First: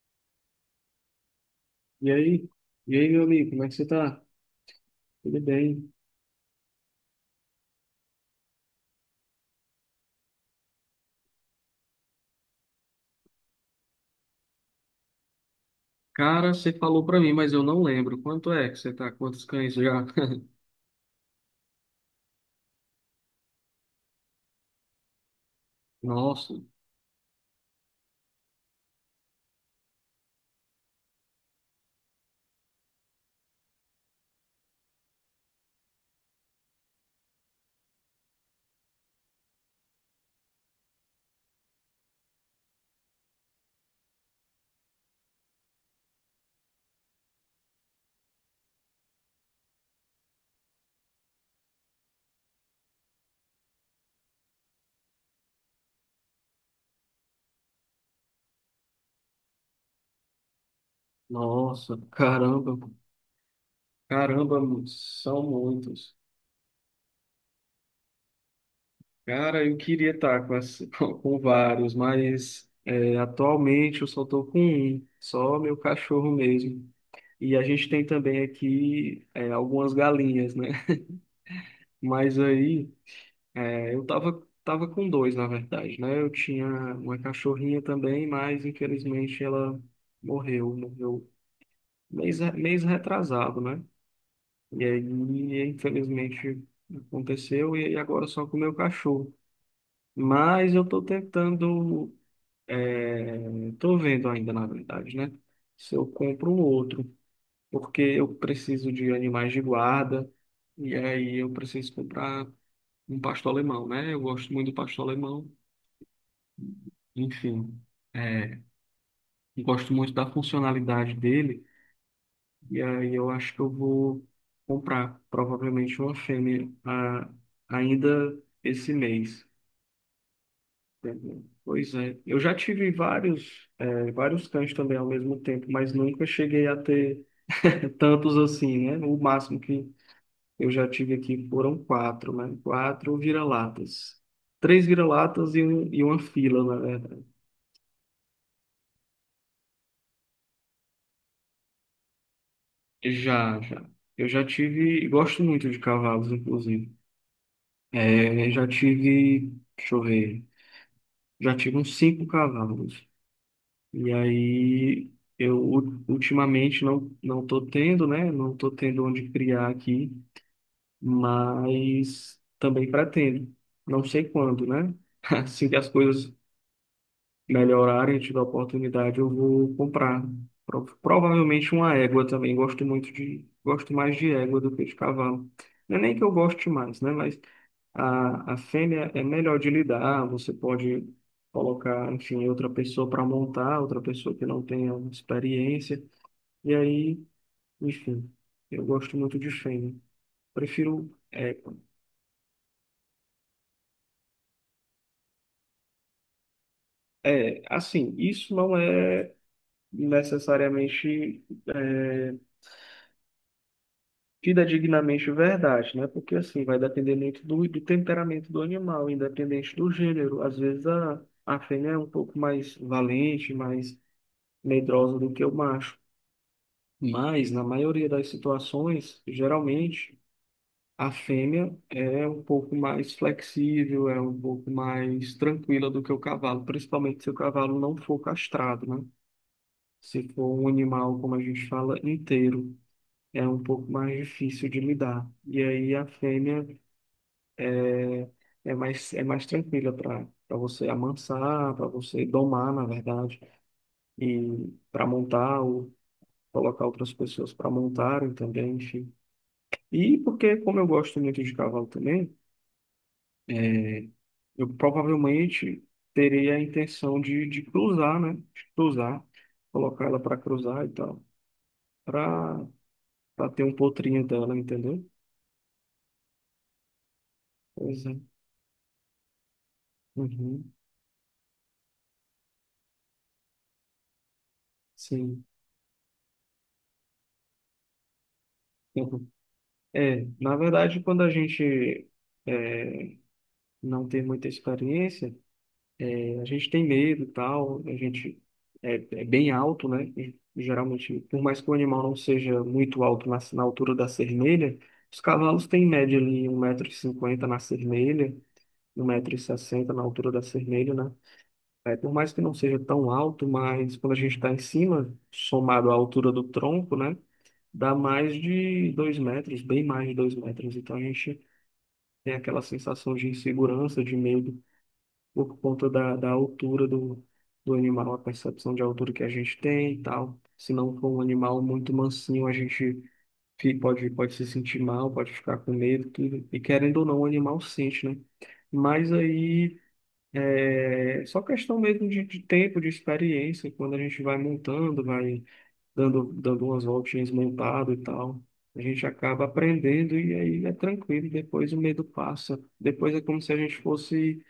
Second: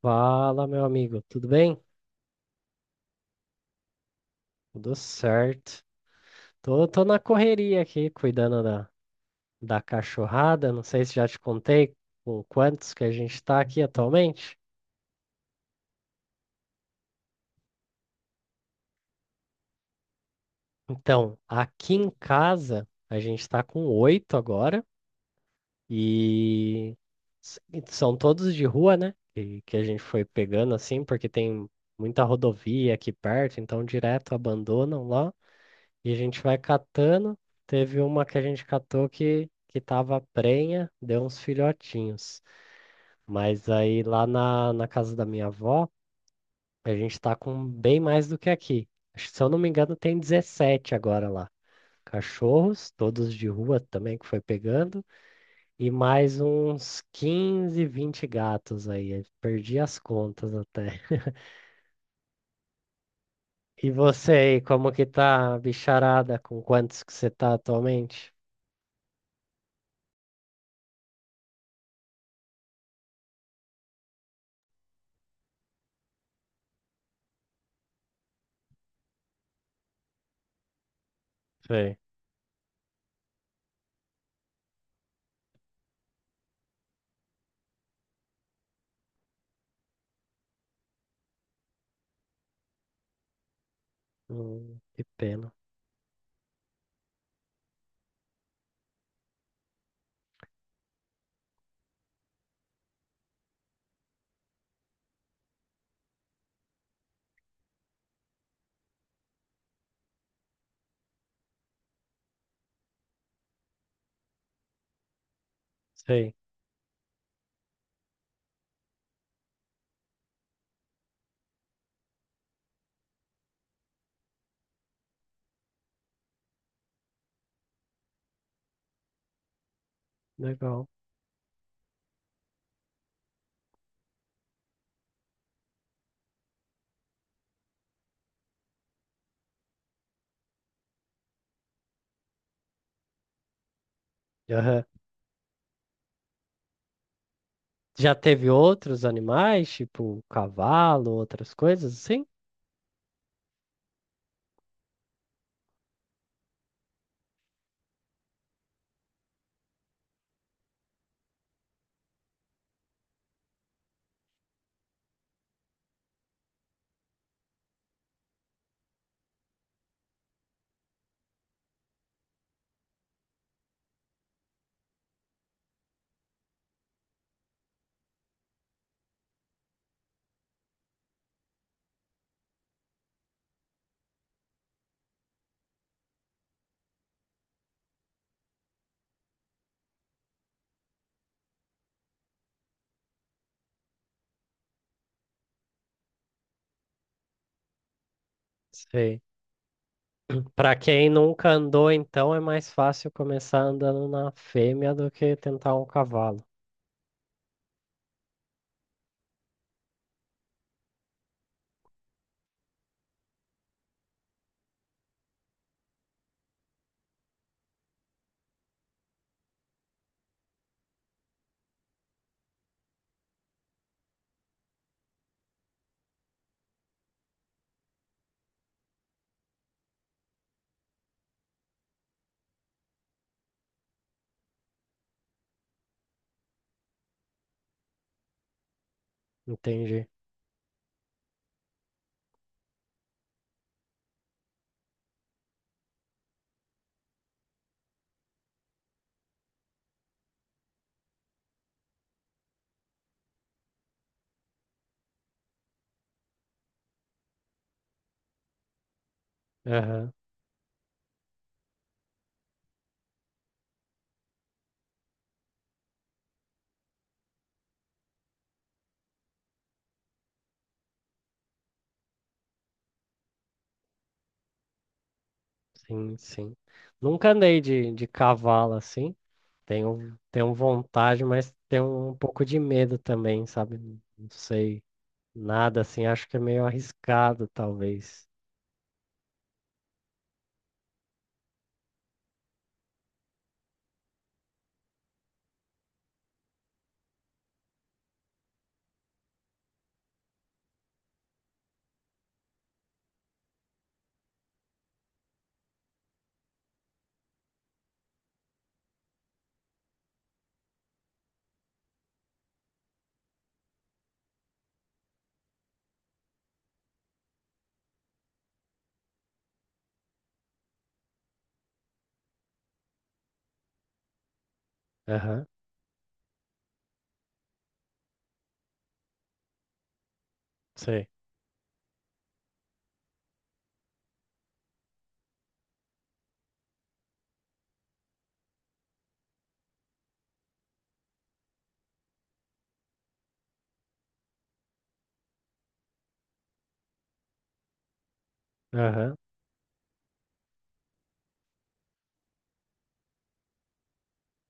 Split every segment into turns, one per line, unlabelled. Fala, meu amigo, tudo bem?
E aí? E aí, meu amigo, como é que você tá?
Tudo
Tudo
certo.
bem?
Tô na correria aqui, cuidando da cachorrada. Não sei se já te contei com quantos que a gente tá aqui atualmente.
Cara, você falou pra mim, mas eu não lembro. Quanto é que você tá? Quantos cães já?
Então, aqui em casa, a gente tá com oito agora
Nossa,
e e são todos de rua, né? Que a gente foi pegando assim, porque tem muita rodovia aqui perto, então direto abandonam lá. E a gente vai catando. Teve uma que a gente catou que tava prenha, deu uns filhotinhos. Mas aí lá na casa da minha avó, a gente tá com bem mais do que aqui. Acho que, se eu não me engano, tem 17 agora lá. Cachorros, todos de rua também que foi pegando, e mais uns 15 20 gatos aí. Eu perdi as contas até.
Nossa, caramba.
E você
Caramba,
aí, como que
são
tá, a
muitos.
bicharada? Com quantos que você tá atualmente?
Cara, eu queria estar com com vários, mas é, atualmente eu só tô com um, só meu cachorro mesmo. E a gente tem também aqui algumas galinhas, né?
Sei.
Mas aí. É, eu tava com dois, na verdade, né? Eu tinha uma cachorrinha também, mas infelizmente ela morreu mês retrasado, né? E
Que pena.
aí, infelizmente, aconteceu, e aí agora só com o meu cachorro. Mas eu tô tentando, é, tô vendo ainda, na verdade, né? Se eu compro um outro, porque eu preciso de animais de guarda, e aí eu preciso comprar um pastor alemão, né? Eu gosto muito do pastor alemão.
Sei,
Enfim, é, gosto muito da funcionalidade dele, e aí eu acho que eu vou comprar provavelmente uma fêmea ainda esse mês.
legal.
Entendeu? Pois é, eu já tive vários, é, vários cães também ao mesmo tempo, mas nunca cheguei a ter tantos assim, né? O máximo que eu já tive aqui foram quatro, né? Quatro vira-latas.
Aham.
Três vira-latas e um, e uma fila, né?
Já teve outros animais, tipo cavalo, outras coisas assim?
Já, já. Eu já tive, gosto muito de cavalos, inclusive. É, já tive, deixa eu ver, já tive uns cinco cavalos. E aí, eu ultimamente não tô tendo, né? Não tô tendo onde criar aqui, mas também pretendo. Não sei quando, né? Assim que as coisas melhorarem, tiver oportunidade, eu vou comprar. Provavelmente uma égua também. Gosto muito de, gosto mais de égua do que de cavalo. Não é nem que eu goste mais, né? Mas a fêmea é melhor de lidar. Você pode colocar, enfim, outra pessoa para montar, outra pessoa que não tenha experiência. E aí, enfim, eu gosto
Sei.
muito de fêmea.
Pra quem
Prefiro
nunca
égua.
andou, então é mais fácil começar andando na fêmea do que tentar um cavalo.
É, assim, isso não é necessariamente é, tida dignamente verdade, né? Porque assim vai depender muito do temperamento do animal, independente do gênero. Às vezes a fêmea é um pouco mais valente, mais medrosa do que o macho. Mas na maioria das situações, geralmente a fêmea é um pouco mais flexível, é um pouco mais tranquila do que o cavalo, principalmente se o cavalo não for castrado, né?
Entendi.
Se for um animal, como a gente fala, inteiro, é um pouco mais difícil de lidar. E aí a fêmea é mais tranquila para você amansar, para você domar, na verdade, e para montar ou colocar outras pessoas para montarem também, enfim.
Aham.
E porque, como eu gosto muito de cavalo também, é, eu provavelmente terei a intenção de cruzar, né? De cruzar, colocar ela para cruzar e tal, para para ter um potrinho dela, entendeu?
Sim, sim. Nunca andei de,
Pois
de
é.
cavalo assim. Tenho
Uhum.
vontade, mas tenho um pouco de medo também, sabe? Não sei
Sim.
nada assim. Acho que é meio arriscado, talvez.
Uhum. É, na verdade, quando a gente é, não ter muita experiência, a gente tem medo e tal, a gente é, é bem alto, né? E, geralmente, por mais que o animal não seja muito alto na altura da cerneira, os cavalos têm em média ali 1,50 m na cerneira, 1,60 m na altura da cerneira, né? É, por mais que não seja tão alto, mas quando a gente está em cima, somado à altura do tronco, né? Dá mais de 2 metros, bem mais de 2 metros. Então a gente tem aquela sensação de insegurança, de medo,
Aham,
por conta da altura do animal, a percepção de altura que a gente tem e tal. Se não
sei.
for um animal muito mansinho, a gente pode se sentir mal, pode ficar com medo, tudo. E querendo ou não, o animal sente, né? Mas aí é só questão mesmo de tempo, de experiência, quando a gente vai montando, vai dando umas voltinhas montado e tal. A gente
Aham.
acaba aprendendo e aí é tranquilo, depois o medo passa. Depois é como se a gente fosse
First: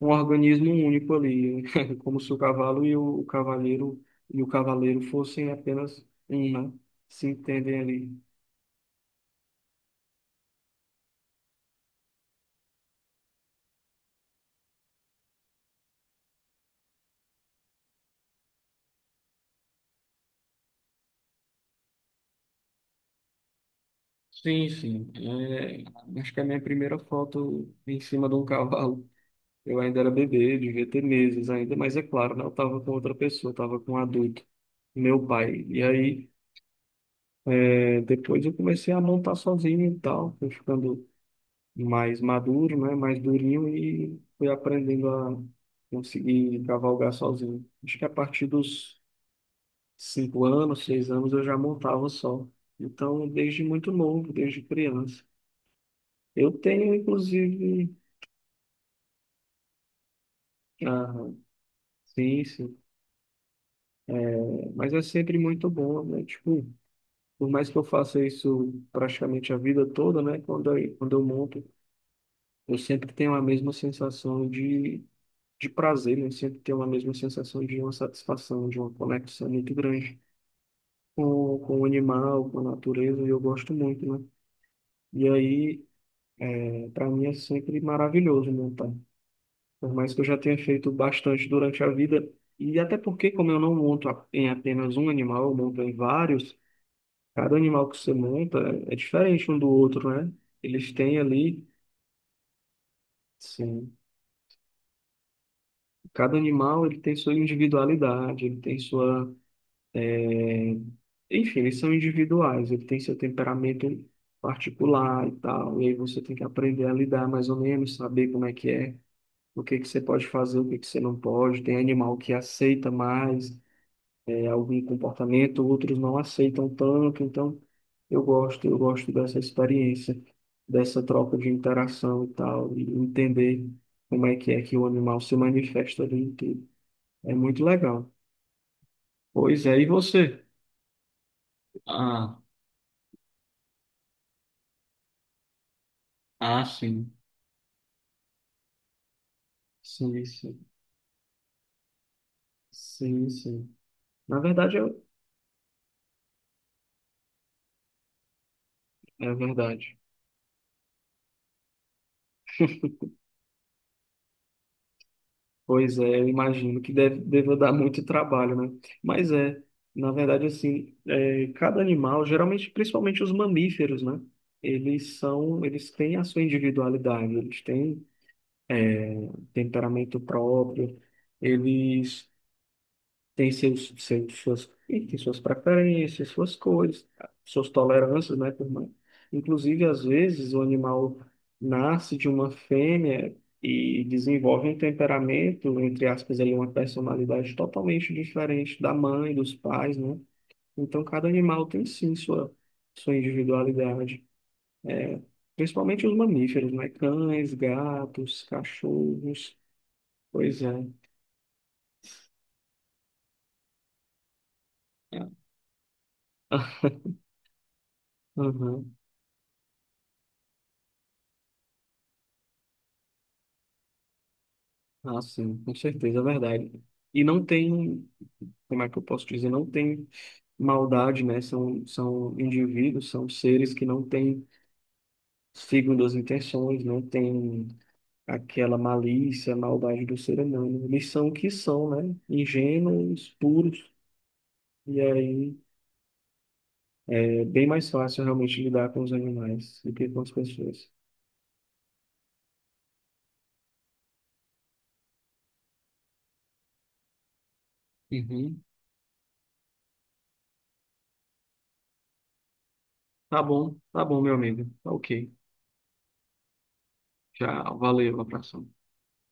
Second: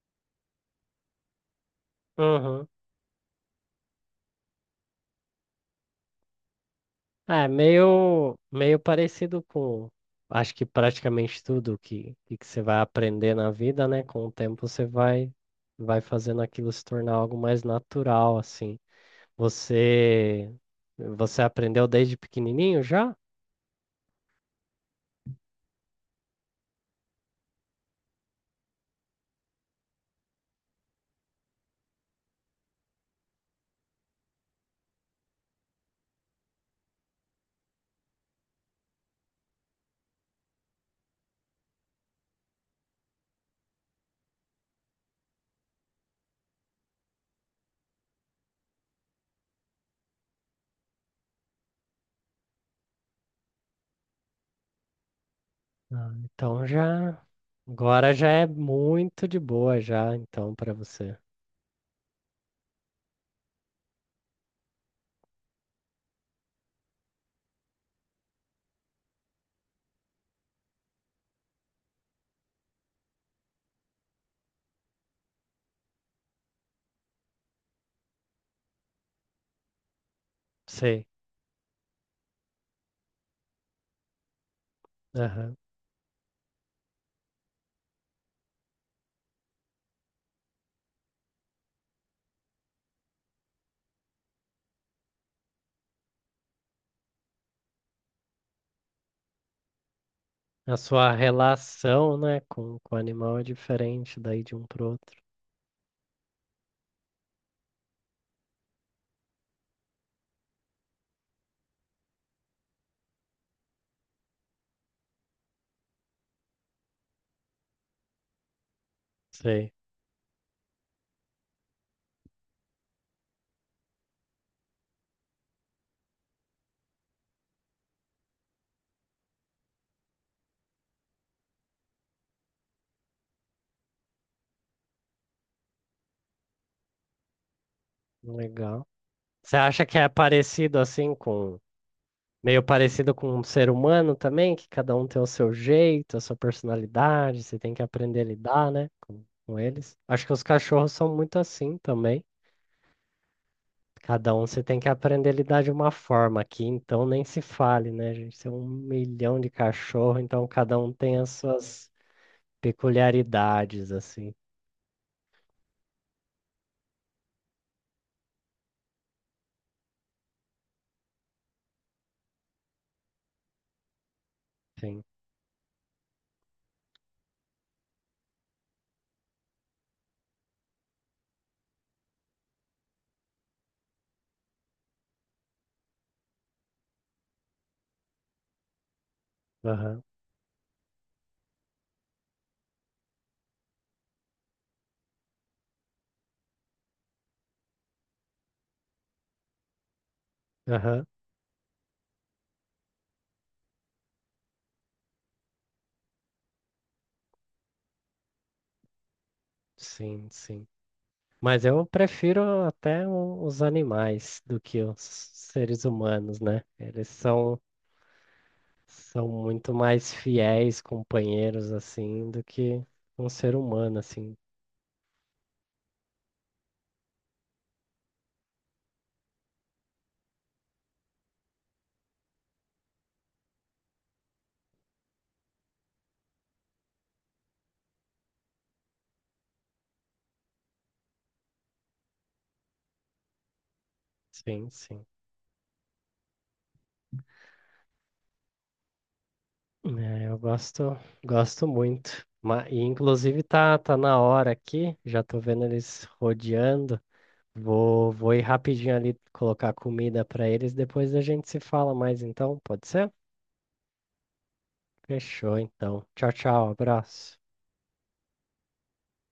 um organismo único ali, como se o
Uhum.
cavalo e o cavaleiro fossem apenas um, né, se
É
entendem ali.
meio parecido com, acho que praticamente tudo que que você vai aprender na vida, né? Com o tempo você vai fazendo aquilo se tornar algo mais natural, assim. Você, você aprendeu desde pequenininho já?
Sim, sim. É, acho que a minha primeira foto em cima de um cavalo. Eu ainda era bebê, devia ter meses ainda, mas é claro, né? Eu estava com outra pessoa, estava com um adulto, meu pai. E aí, é, depois eu comecei a montar sozinho e tal, fui ficando mais maduro, né? Mais durinho e fui aprendendo a conseguir cavalgar sozinho. Acho que a partir dos 5 anos, 6 anos eu já montava só. Então, desde muito novo, desde criança.
Ah,
Eu
então
tenho,
já,
inclusive,
agora já é muito de boa já, então para você.
ah, sim, sim, é, mas é sempre muito bom, né? Tipo, por mais que eu faça isso praticamente a vida toda, né? Quando eu monto, eu sempre tenho a mesma sensação de prazer, né? Sempre ter uma mesma sensação de uma satisfação, de uma conexão muito grande
Sei.
com o animal, com a natureza, e eu gosto muito, né? E
Aham.
aí, para mim, é sempre maravilhoso montar. Por mais que eu já tenha feito bastante durante a vida, e até porque, como eu não monto em apenas um animal, eu monto em vários, cada animal que você monta é diferente um do outro, né?
A
Eles
sua
têm ali,
relação, né, com o animal é
sim,
diferente daí de um pro outro.
cada animal ele tem sua individualidade, ele tem sua Enfim, eles são individuais, ele tem seu temperamento particular e tal, e aí você tem que aprender a lidar mais ou menos, saber como é que é, o
Sei.
que que você pode fazer, o que que você não pode. Tem animal que aceita mais algum comportamento, outros não aceitam tanto, então eu gosto dessa experiência, dessa troca de interação e tal, e entender como é que o animal se manifesta ali, e tudo. É muito legal.
Legal. Você
Pois é,
acha
e
que é
você?
parecido assim com,
Ah,
meio parecido com um ser humano também, que cada um tem o seu jeito, a sua
ah, sim.
personalidade, você tem que aprender a lidar, né, com eles?
Sim,
Acho que os
sim.
cachorros são muito assim também.
Sim, sim.
Cada um
Na
você
verdade,
tem que
eu.
aprender a lidar de uma forma aqui, então nem se fale, né, a gente? Tem um
É
milhão de
verdade.
cachorro, então cada um tem as suas peculiaridades, assim.
Pois é, eu imagino que deve, deva dar muito trabalho, né? Mas é, na verdade, assim, é, cada animal, geralmente, principalmente os mamíferos, né?
Sim.
Eles são, eles têm a sua individualidade, eles têm é, temperamento próprio, eles tem seus suas, e tem suas preferências, suas cores, suas tolerâncias, né, por mais. Inclusive,
Aham,
às vezes, o animal nasce de uma fêmea e desenvolve um temperamento, entre aspas, ali, uma personalidade totalmente diferente da mãe, dos pais, né? Então,
aham.
cada animal tem sim sua individualidade. É, principalmente os mamíferos, né? Cães, gatos, cachorros.
Sim,
Pois
sim.
é.
Mas eu prefiro até os animais do que os seres humanos, né? Eles são,
Aham.
são muito mais fiéis companheiros, assim, do que um ser humano, assim.
Ah, sim, com certeza, é verdade. E não tem, como é que eu posso dizer, não tem maldade, né? São indivíduos, são seres que não têm segundas intenções, não têm aquela malícia, maldade do ser humano. Eles são o que são, né? Ingênuos, puros.
Sim,
E
sim.
aí é bem mais fácil realmente lidar com os animais do que com
É,
as
eu
pessoas.
gosto muito. E, inclusive, tá na hora aqui, já tô vendo eles rodeando. Vou ir
Uhum.
rapidinho ali colocar comida para eles, depois a gente se fala mais, então, pode ser?
Tá bom, meu amigo. Tá, ok.
Fechou, então. Tchau, tchau, abraço.
Tchau, valeu, abração.